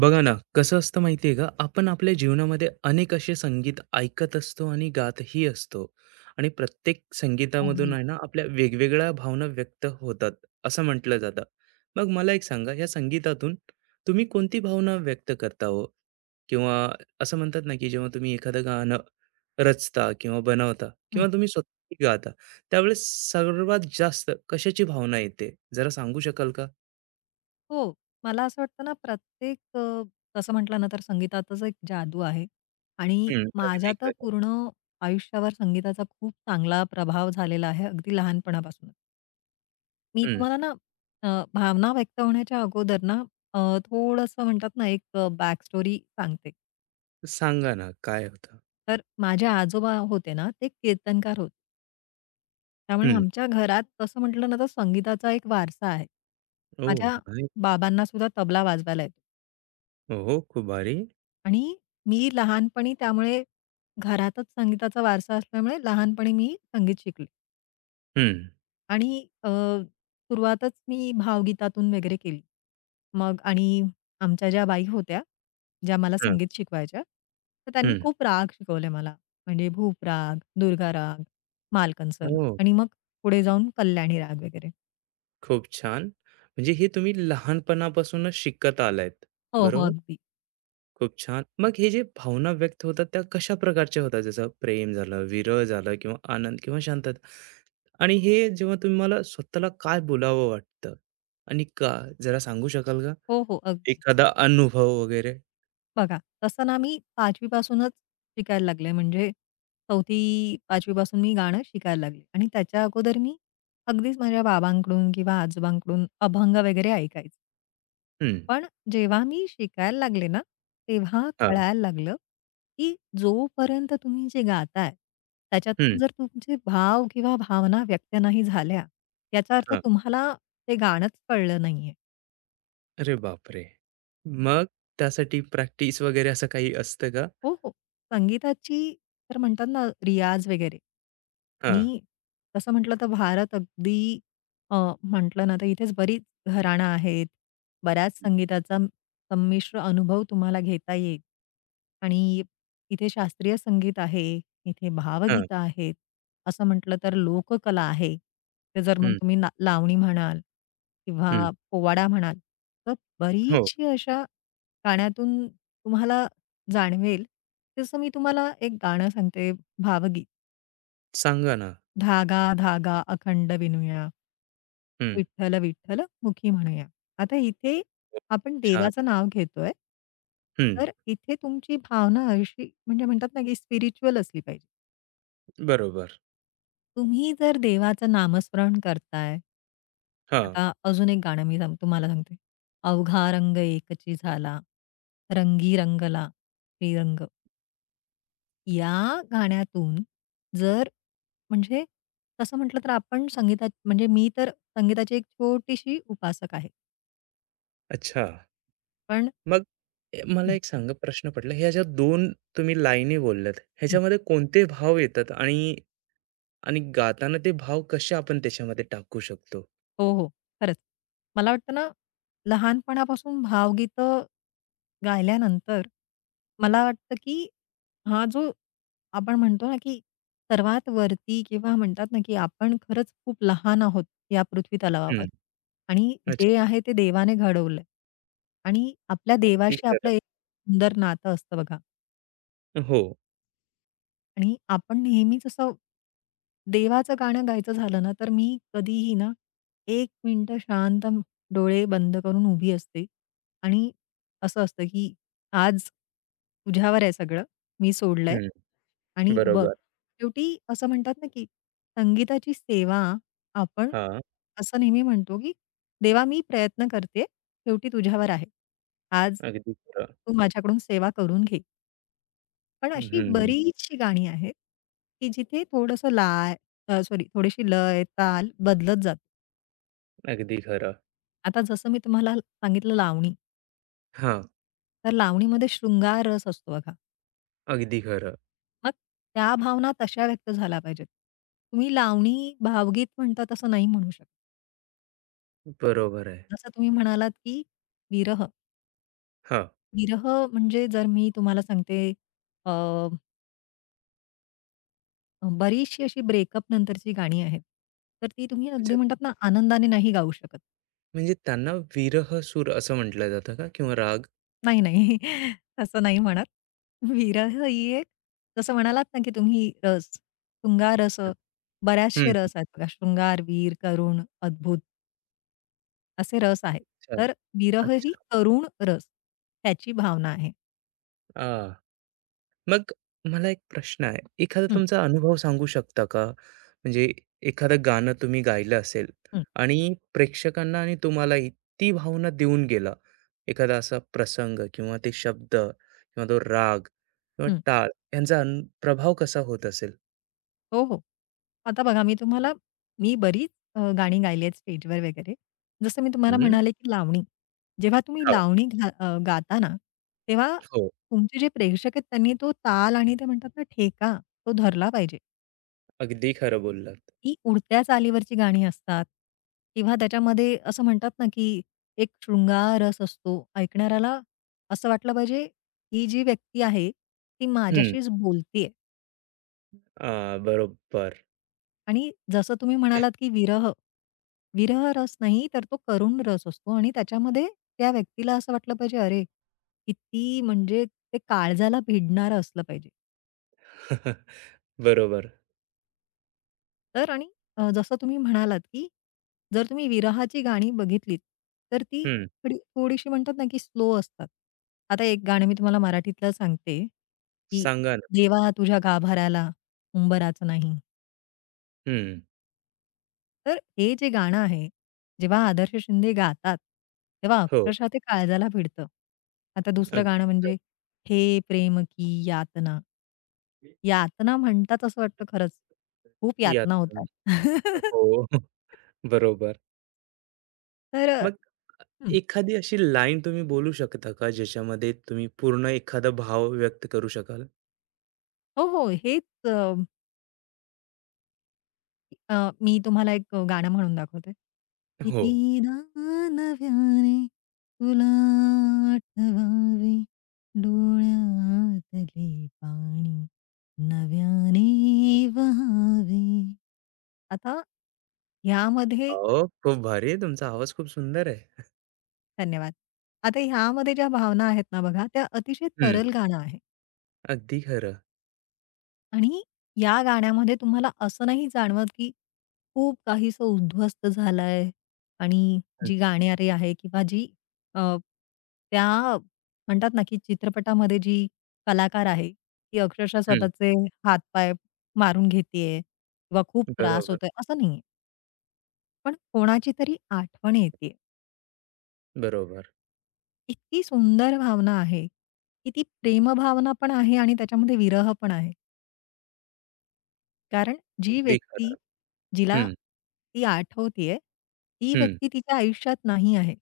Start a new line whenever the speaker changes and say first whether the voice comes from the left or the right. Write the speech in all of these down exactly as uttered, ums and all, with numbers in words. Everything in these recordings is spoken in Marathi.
right: बघा ना, कसं असतं माहिती आहे का, आपण आपल्या जीवनामध्ये अनेक असे संगीत ऐकत असतो आणि गातही असतो आणि प्रत्येक संगीतामधून
left: अगदी.
right: आहे ना, आपल्या वेगवेगळ्या भावना व्यक्त होतात, असं म्हटलं जातं. मग मला एक सांगा, या संगीतातून तुम्ही कोणती भावना व्यक्त करता हो? किंवा असं म्हणतात ना, की जेव्हा तुम्ही एखादं गाणं रचता किंवा बनवता
left: हं.
right: किंवा तुम्ही स्वतः गाता, त्यावेळेस सर्वात जास्त कशाची भावना येते? जरा सांगू शकाल का?
left: हो. मला असं वाटतं ना प्रत्येक अ, तसं म्हटलं ना तर संगीतातच एक जादू आहे आणि
right: हं,
left: माझ्या
right: अगदी
left: तर
right: खरं.
left: पूर्ण आयुष्यावर संगीताचा खूप चांगला प्रभाव झालेला आहे अगदी लहानपणापासून. मी
right: हं.
left: तुम्हाला ना अ, भावना व्यक्त होण्याच्या अगोदर ना अ, थोडंसं म्हणतात ना एक बॅक स्टोरी सांगते.
right: सांगा ना, काय होतं?
left: तर माझे आजोबा होते ना ते कीर्तनकार होते. त्यामुळे
right: हं.
left: आमच्या घरात तसं म्हटलं ना तर संगीताचा एक वारसा आहे.
right: ओ,
left: माझ्या
right: नाही.
left: बाबांना सुद्धा तबला वाजवायला येतो.
right: हो, खूप भारी.
left: आणि मी लहानपणी त्यामुळे घरातच संगीताचा वारसा असल्यामुळे लहानपणी मी संगीत शिकले
right: हं,
left: आणि अ, सुरुवातच मी भावगीतातून वगैरे केली. मग आणि आमच्या ज्या बाई होत्या, ज्या मला
right: हं,
left: संगीत शिकवायच्या, तर त्यांनी
right: हं.
left: खूप राग शिकवले मला. म्हणजे भूप राग, दुर्गा राग, मालकंस राग
right: हो,
left: आणि मग पुढे जाऊन कल्याणी राग वगैरे.
right: खूप छान. म्हणजे हे तुम्ही लहानपणापासूनच शिकत आलायत,
left: हो, हो.
right: बरोबर?
left: अगदी.
right: खूप छान. मग हे जे भावना व्यक्त होतात, त्या कशा प्रकारच्या होतात? जसं प्रेम झालं, विरह झालं किंवा आनंद किंवा शांतता. आणि हे जेव्हा तुम्हाला स्वतःला काय बोलावं वाटतं आणि का? जरा सांगू शकाल का?
left: हो, हो. अगदी.
right: एखादा अनुभव वगैरे?
left: बघा, तसं ना मी पाचवी पासूनच शिकायला लागले. म्हणजे चौथी पाचवी पासून मी गाणं शिकायला लागले आणि त्याच्या अगोदर मी अगदीच माझ्या बाबांकडून किंवा आजोबांकडून अभंग वगैरे ऐकायचे.
right: हं,
left: पण जेव्हा मी शिकायला लागले ना, तेव्हा
right: हां,
left: कळायला लागलं, की जोपर्यंत तुम्ही जे गाताय,
right: हं,
left: त्याच्यातून जर तुमचे भाव किंवा भावना व्यक्त नाही झाल्या, याचा अर्थ तुम्हाला ते गाणंच कळलं नाहीये.
right: अरे बापरे! मग त्यासाठी प्रॅक्टिस वगैरे असं काही असतं का?
left: हो, हो. संगीताची तर म्हणतात ना रियाज वगैरे
right: हां,
left: आणि तसं म्हटलं तर भारत अगदी अ, म्हटलं ना तर इथेच बरीच घराणं आहेत. बऱ्याच संगीताचा म- संमिश्र अनुभव तुम्हाला घेता येईल आणि इथे शास्त्रीय संगीत आहे, इथे
right: हां.
left: भावगीतं आहेत, असं म्हटलं तर लोककला आहे. ते जर मग
right: हं,
left: तुम्ही ना लावणी म्हणाल
right: हं.
left: किंवा पोवाडा म्हणाल, तर
right: हो,
left: बरीचशी अशा गाण्यातून तुम्हाला जाणवेल, तसं मी तुम्हाला एक गाणं सांगते भावगीत.
right: सांगा ना.
left: धागा धागा अखंड विणूया.
right: हं.
left: विठ्ठल विठ्ठल मुखी म्हणूया. आता इथे आपण
right: छान.
left: देवाचं नाव घेतोय.
right: हं,
left: तर इथे तुमची भावना अशी म्हणजे म्हणतात ना, की स्पिरिच्युअल असली पाहिजे.
right: बरोबर.
left: तुम्ही जर देवाचं नामस्मरण करताय
right: हां.
left: आता अजून एक गाणं मी सांग तुम्हाला सांगते. अवघा रंग एकची झाला, रंगी रंगला श्रीरंग. या गाण्यातून जर म्हणजे तसं म्हटलं तर आपण संगीता म्हणजे मी तर संगीताची एक छोटीशी उपासक आहे.
right: अच्छा.
left: पण
right: मग ए, मला
left: हं,
right: एक सांगा प्रश्न पडला, ह्या ज्या दोन तुम्ही लाईनी बोललात,
left: हं.
right: ह्याच्यामध्ये कोणते भाव येतात आणि आणि गाताना ते भाव कसे आपण त्याच्यामध्ये टाकू शकतो?
left: हो, हो. खरंच. मला वाटतं ना, लहानपणापासून भावगीतं गायल्यानंतर मला वाटतं, की हा जो आपण म्हणतो ना, की सर्वात वरती किंवा म्हणतात ना, की आपण खरंच खूप लहान आहोत या पृथ्वी तलावावर
right: हं.
left: आणि
right: अच्छा.
left: जे आहे ते देवाने घडवलंय आणि आपल्या
right: अगदी
left: देवाशी
right: खरं.
left: आपलं एक सुंदर नातं असतं बघा
right: हो.
left: आणि आपण नेहमीच असं देवाचं गाणं गायचं झालं ना, तर मी कधीही ना, एक मिनिटं शांत डोळे बंद करून उभी असते आणि असं असतं, की आज तुझ्यावर आहे सगळं, मी सोडलंय.
right: हं.
left: आणि बघ,
right: बरोबर.
left: शेवटी असं म्हणतात ना, की संगीताची सेवा आपण
right: हां.
left: असं नेहमी म्हणतो, की "देवा मी प्रयत्न करते, शेवटी तुझ्यावर आहे. आज
right: अगदी खरं.
left: तू माझ्याकडून सेवा करून घे." पण अशी
right: हं.
left: बरीचशी गाणी आहेत, की जिथे थोडंसं लाय अ, सॉरी थोडीशी लय, ताल बदलत जाते.
right: अगदी खरं.
left: आता जसं मी तुम्हाला सांगितलं लावणी,
right: हां.
left: तर लावणीमध्ये शृंगार रस असतो बघा.
right: अगदी खरं.
left: मग त्या भावना तशा व्यक्त झाल्या पाहिजेत. तुम्ही लावणी भावगीत म्हणता तसं नाही म्हणू शकत.
right: बरोबर आहे.
left: जसं तुम्ही म्हणालात, की विरह.
right: हां.
left: विरह म्हणजे जर मी तुम्हाला सांगते अ, बरीचशी अशी ब्रेकअप नंतरची गाणी आहेत. तर ती तुम्ही अगदी
right: अच्छा.
left: म्हणतात ना, आनंदाने नाही गाऊ शकत.
right: म्हणजे त्यांना विरह सूर असं म्हटलं जातं का किंवा राग?
left: नाही, नाही. तसं नाही म्हणत. विरह ही एक जसं म्हणालात ना, की तुम्ही रस, शृंगार रस,
right: हं.
left: बऱ्याचशे रस आहेत बघा. शृंगार, वीर, करुण, अद्भुत असे रस आहेत.
right: अच्छा.
left: तर विरह ही
right: अच्छा.
left: करुण रस, त्याची भावना आहे.
right: हां. मग मला एक प्रश्न आहे. एखादा तुमचा अनुभव सांगू शकता का? म्हणजे एखादं गाणं तुम्ही गायलं असेल
left: हं,
right: आणि प्रेक्षकांना आणि तुम्हाला ती भावना देऊन गेला. एखादा असा प्रसंग किंवा ते शब्द किंवा तो राग किंवा
left: हं.
right: टाळ यांचा अन प्रभाव कसा होत असेल?
left: हो, हो. आता बघा मी तुम्हाला मी बरीच अ, गाणी गायली आहेत स्टेजवर वगैरे. जसं मी तुम्हाला
right: हं.
left: म्हणाले, की लावणी. जेव्हा तुम्ही
right: हां.
left: लावणी घा अ, गाता ना, तेव्हा
right: हो.
left: तुमचे जे प्रेक्षक आहेत त्यांनी तो ताल आणि ते म्हणतात ना ठेका, तो धरला पाहिजे.
right: अगदी खरं बोललात.
left: ती उडत्या चालीवरची गाणी असतात किंवा त्याच्यामध्ये असं म्हणतात ना, की एक शृंगार रस असतो. ऐकणाऱ्याला असं वाटलं पाहिजे, ही जी व्यक्ती आहे, ती माझ्याशीच बोलतीये.
right: हां, बरोबर.
left: आणि जसं तुम्ही म्हणालात, की विरह, विरह रस नाही तर तो करुण रस असतो आणि त्याच्यामध्ये त्या व्यक्तीला असं वाटलं पाहिजे, अरे, किती म्हणजे ते काळजाला भिडणारं असलं पाहिजे.
right: बरोबर.
left: तर आणि अ, जसं तुम्ही म्हणालात, की जर तुम्ही विरहाची गाणी बघितलीत, तर ती
right: हं.
left: थोडी थोडीशी म्हणतात ना, की स्लो असतात. आता एक गाणं मी तुम्हाला मराठीतलं सांगते, की
right: सांगा ना.
left: देवा तुझ्या गाभाराला उंबराचं नाही.
right: हं.
left: तर हे जे गाणं आहे, जेव्हा आदर्श शिंदे गातात, तेव्हा
right: हो,
left: अक्षरशः ते काळजाला भिडतं. आता दुसरं
right: अगदी
left: गाणं म्हणजे
right: खरं.
left: हे प्रेम की यातना. यातना म्हणतात असं वाटतं खरंच. खूप यातना
right: यातून
left: होतात.
right: हो, बरोबर.
left: तर अ,
right: मग
left: हं.
right: एखादी अशी लाईन तुम्ही बोलू शकता का, ज्याच्यामध्ये तुम्ही पूर्ण एखादा भाव व्यक्त करू शकाल?
left: हो, हो. हेच अ, मी तुम्हाला एक अ, गाणं म्हणून दाखवते.
right: हो.
left: कितीदा नव्याने तुला आठवावे, डोळ्यातले पाणी नव्याने वहावे. आता ह्यामध्ये
right: अहो, खूप भारी आहे तुमचा आवाज खूप सुंदर आहे.
left: धन्यवाद. आता ह्यामध्ये ज्या भावना आहेत ना बघा, त्या अतिशय
right: हं,
left: तरल गाणं आहे
right: अगदी खरं.
left: आणि या गाण्यामध्ये तुम्हाला असं नाही जाणवत, की खूप काहीसं उद्ध्वस्त झालंय आणि
right: हं,
left: जी गाणारी आहे किंवा जी अ, त्या म्हणतात ना, की चित्रपटामध्ये जी कलाकार आहे, ती अक्षरशः
right: हं.
left: स्वतःचे हात-पाय मारून घेतेय किंवा खूप त्रास
right: बरोबर,
left: होतोय, असं नाहीये. पण कोणाची तरी आठवण येतेय.
right: बरोबर.
left: इतकी सुंदर भावना आहे, की ती प्रेमभावना पण आहे आणि त्याच्यामध्ये विरह पण आहे. कारण जी
right: अगदी
left: व्यक्ती
right: खरं.
left: जिला
right: हं,
left: ती आठवतीये, ती
right: हं.
left: व्यक्ती तिच्या आयुष्यात नाही आहे.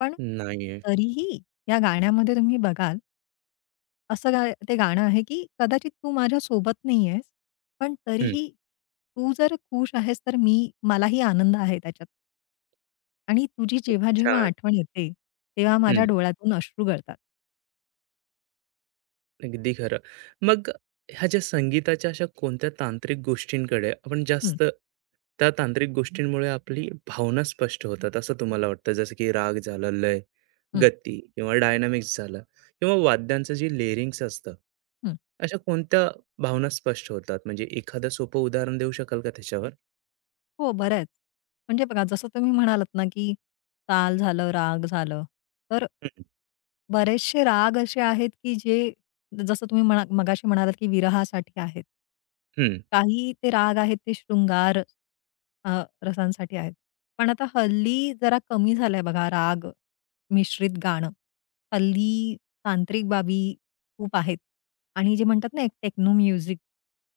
left: पण
right: नाहीये.
left: तरीही या गाण्यामध्ये तुम्ही बघाल, असं गा ते गाणं आहे, की कदाचित तू माझ्या सोबत नाहीयेस, पण
right: हं.
left: तरीही तू जर खुश आहेस, तर मी मलाही आनंद आहे त्याच्यात. आणि तुझी
right: खूप
left: जेव्हा-जेव्हा
right: छान.
left: आठवण येते, तेव्हा माझ्या डोळ्यातून अश्रू गळतात.
right: अगदी खरं. मग ह्या ज्या संगीताच्या अशा कोणत्या तांत्रिक गोष्टींकडे आपण
left: हं,
right: जास्त त्या तांत्रिक गोष्टींमुळे आपली भावना स्पष्ट होतात असं तुम्हाला वाटतं? जसं की राग झालं, लय,
left: हं,
right: गती किंवा डायनामिक्स झालं किंवा वाद्यांचं जे लेयरिंग्स असतं,
left: हं.
right: अशा कोणत्या भावना स्पष्ट होतात? म्हणजे एखादं सोपं उदाहरण देऊ शकाल का त्याच्यावर?
left: हो, बऱ्याच. म्हणजे बघा, जसं तुम्ही म्हणालात ना, की ताल झालं, राग झालं, तर
right: हं,
left: बरेचसे राग असे आहेत, की जे जसं तुम्ही म्हणा मगाशी म्हणालात, की विरहासाठी आहेत.
right: हं.
left: काही ते राग आहेत ते शृंगार अ, रसांसाठी आहेत. पण आता हल्ली जरा कमी झालंय बघा राग मिश्रित गाणं. हल्ली तांत्रिक बाबी खूप आहेत आणि जे म्हणतात ना, एक टेक्नो म्युझिक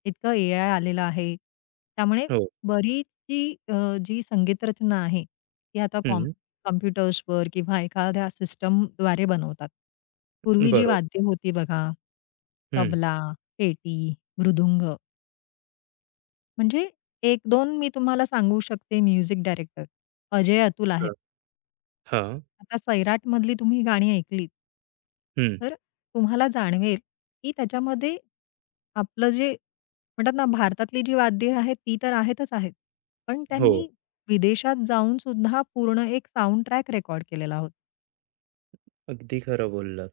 left: इतकं एआय आलेलं आहे. त्यामुळे
right: हो.
left: बरीचशी अ, जी संगीत रचना आहे, ती आता कॉम
right: हं.
left: कॉम्प्युटर्सवर किंवा एखाद्या सिस्टमद्वारे बनवतात. पूर्वी जी
right: बरोबर.
left: वाद्य होती बघा,
right: हं.
left: तबला, पेटी, मृदुंग म्हणजे एक दोन मी तुम्हाला सांगू शकते म्युझिक डायरेक्टर. अजय अतुल आहेत.
right: हां.
left: आता सैराटमधली तुम्ही गाणी ऐकलीत
right: हं.
left: तर तुम्हाला जाणवेल, की त्याच्यामध्ये आपलं जे म्हणतात ना, भारतातली जी वाद्य आहेत ती तर आहेतच आहेत. पण
right: हो.
left: त्यांनी विदेशात जाऊन सुद्धा पूर्ण एक साउंड ट्रॅक रेकॉर्ड केलेला होता.
right: अगदी खरं बोललात.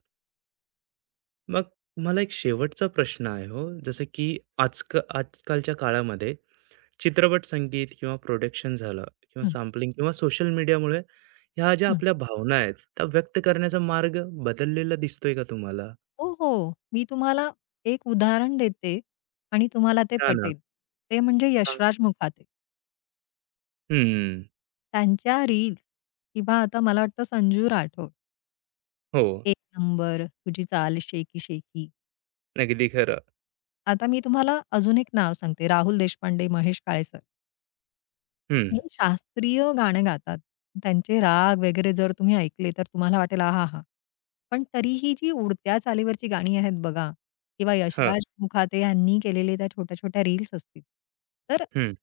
right: मग मला एक शेवटचा प्रश्न आहे हो, जसं की आजक आजकालच्या काळामध्ये चित्रपट संगीत किंवा प्रोडक्शन झालं किंवा
left: हं,
right: सॅम्पलिंग किंवा सोशल मीडियामुळे ह्या ज्या
left: हं.
right: आपल्या भावना आहेत, त्या व्यक्त करण्याचा मार्ग बदललेला दिसतोय का तुम्हाला?
left: हो, हो. मी तुम्हाला एक उदाहरण देते आणि तुम्हाला ते
right: हां ना.
left: पटेल. ते म्हणजे
right: सांग
left: यशराज मुखाते.
right: हं,
left: त्यांच्या रील, किंवा आता मला वाटतं संजू राठोड,
right: हो.
left: "एक नंबर, तुझी चाल शेकी-शेकी."
right: अगदी खरं.
left: आता मी तुम्हाला अजून एक नाव सांगते, राहुल देशपांडे, महेश काळे सर.
right: हं.
left: हे शास्त्रीय गाणं गातात. त्यांचे राग वगैरे जर तुम्ही ऐकले तर तुम्हाला वाटेल आहाहा! पण तरीही जी उडत्या चालीवरची गाणी आहेत बघा किंवा
right: हां.
left: यशराज मुखाते यांनी केलेले त्या छोट्या-छोट्या रील्स असतील. तर
right: हं.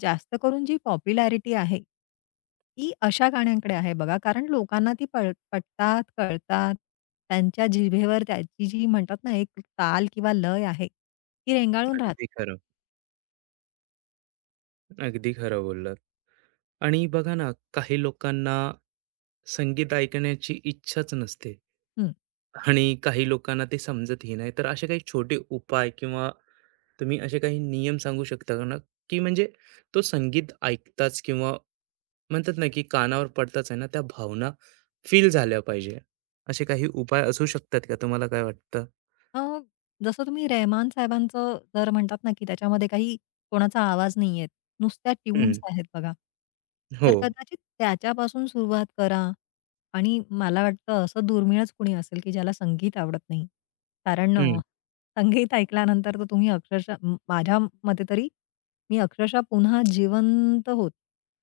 left: जास्त करून जी पॉप्युलॅरिटी आहे, ती अशा गाण्यांकडे आहे बघा. कारण लोकांना ती पळ पटतात, कळतात. त्यांच्या जिभेवर त्याची जी म्हणतात ना, एक ताल किंवा लय आहे, ती रेंगाळून
right: अगदी
left: राहते.
right: खरं. अगदी खरं बोललात. आणि बघा ना, काही लोकांना संगीत ऐकण्याची इच्छाच नसते
left: हं.
right: आणि काही लोकांना ते समजतही नाही. तर असे काही छोटे उपाय किंवा तुम्ही असे काही नियम सांगू शकता का ना, की म्हणजे तो संगीत ऐकताच किंवा म्हणतात ना, की कानावर पडताच आहे ना, त्या भावना फील झाल्या पाहिजे. असे काही उपाय असू शकतात का? तुम्हाला काय वाटतं?
left: अ, जसं तुम्ही रेहमान साहेबांचं जर म्हणतात ना, की त्याच्यामध्ये काही कोणाचा आवाज नाहीये. नुसत्या ट्यून्स
right: हं.
left: आहेत बघा.
right: हो.
left: तर कदाचित त्याच्यापासून सुरुवात करा आणि मला वाटतं असं दुर्मिळच कुणी असेल, की ज्याला संगीत आवडत नाही. कारण अ,
right: हं.
left: संगीत ऐकल्यानंतर तर तुम्ही अक्षरशः म माझ्या मते तरी मी अक्षरशः पुन्हा जिवंत होत,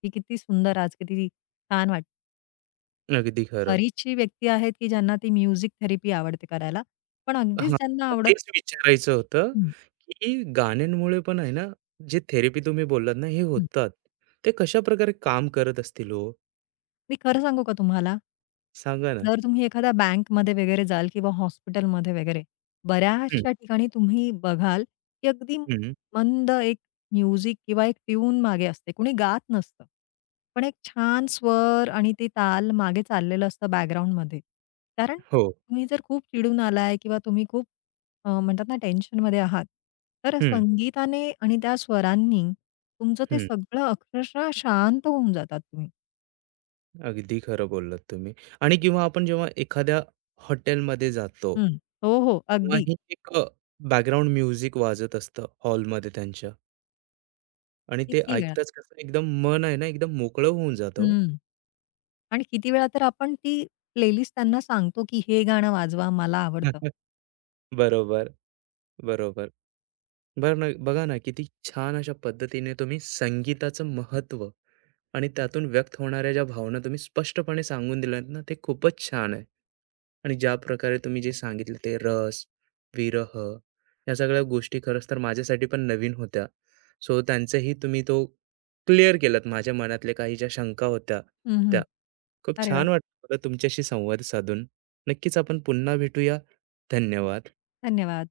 left: की किती सुंदर आज, किती छान वाटतं.
right: अगदी खरं.
left: बरीचशी व्यक्ती आहेत, की ज्यांना ती म्युझिक थेरपी आवडते करायला. पण अगदीच
right: हां,
left: ज्यांना
right: तर
left: आवडत
right: तेच विचारायचं होतं,
left: हं.
right: की गाण्यांमुळे पण आहे ना, जे थेरपी तुम्ही बोललात ना, हे होतात. ते कशा प्रकारे काम करत असतील हो?
left: मी खरं सांगू का तुम्हाला?
right: सांगा ना?
left: जर तुम्ही एखाद्या बँकमध्ये वगैरे जाल किंवा हॉस्पिटलमध्ये वगैरे,
right: हं,
left: बऱ्याचशा ठिकाणी तुम्ही बघाल, की अगदी
right: हं.
left: मंद एक म्युझिक किंवा एक ट्यून मागे असते. कुणी गात नसतं. पण एक छान स्वर आणि ते ताल मागे चाललेलं असतं बॅकग्राऊंडमध्ये. कारण
right: हो.
left: तुम्ही जर खूप चिडून आलाय किंवा तुम्ही खूप अ, म्हणतात ना टेन्शनमध्ये आहात, तर
right: हं,
left: संगीताने आणि त्या स्वरांनी तुमचं ते
right: हं.
left: सगळं अक्षरशः शांत होऊन जातात तुम्ही.
right: अगदी खरं बोललात तुम्ही. आणि किंवा आपण जेव्हा एखाद्या हॉटेलमध्ये जातो,
left: हं. हो, हो.
right: तेव्हा
left: अगदी.
right: ही एक अ, बॅकग्राऊंड म्युझिक वाजत असतं हॉलमध्ये त्यांच्या आणि ते
left: किती वेळा.
right: ऐकताच कसं एकदम मन आहे ना, एकदम मोकळं होऊन जातं हो.
left: हं. आणि किती वेळा तर आपण ती प्लेलिस्ट त्यांना सांगतो, की हे गाणं वाजवा, मला आवडतं.
right: बरोबर, बरोबर. बरं ना, बघा ना, किती छान अशा पद्धतीने तुम्ही संगीताचं महत्त्व आणि त्यातून व्यक्त होणाऱ्या ज्या भावना तुम्ही स्पष्टपणे सांगून दिल्यात ना, ते खूपच छान आहे. आणि ज्या प्रकारे तुम्ही जे सांगितलं ते रस, विरह या सगळ्या गोष्टी खरंच तर माझ्यासाठी पण नवीन होत्या. सो त्यांचंही तुम्ही तो क्लिअर केलात. माझ्या मनातल्या काही ज्या शंका होत्या
left: हं,
right: त्या.
left: हं.
right: खूप
left: अरे वाह!
right: छान वाटलं मला तुमच्याशी संवाद साधून. नक्कीच आपण पुन्हा भेटूया. धन्यवाद.
left: धन्यवाद.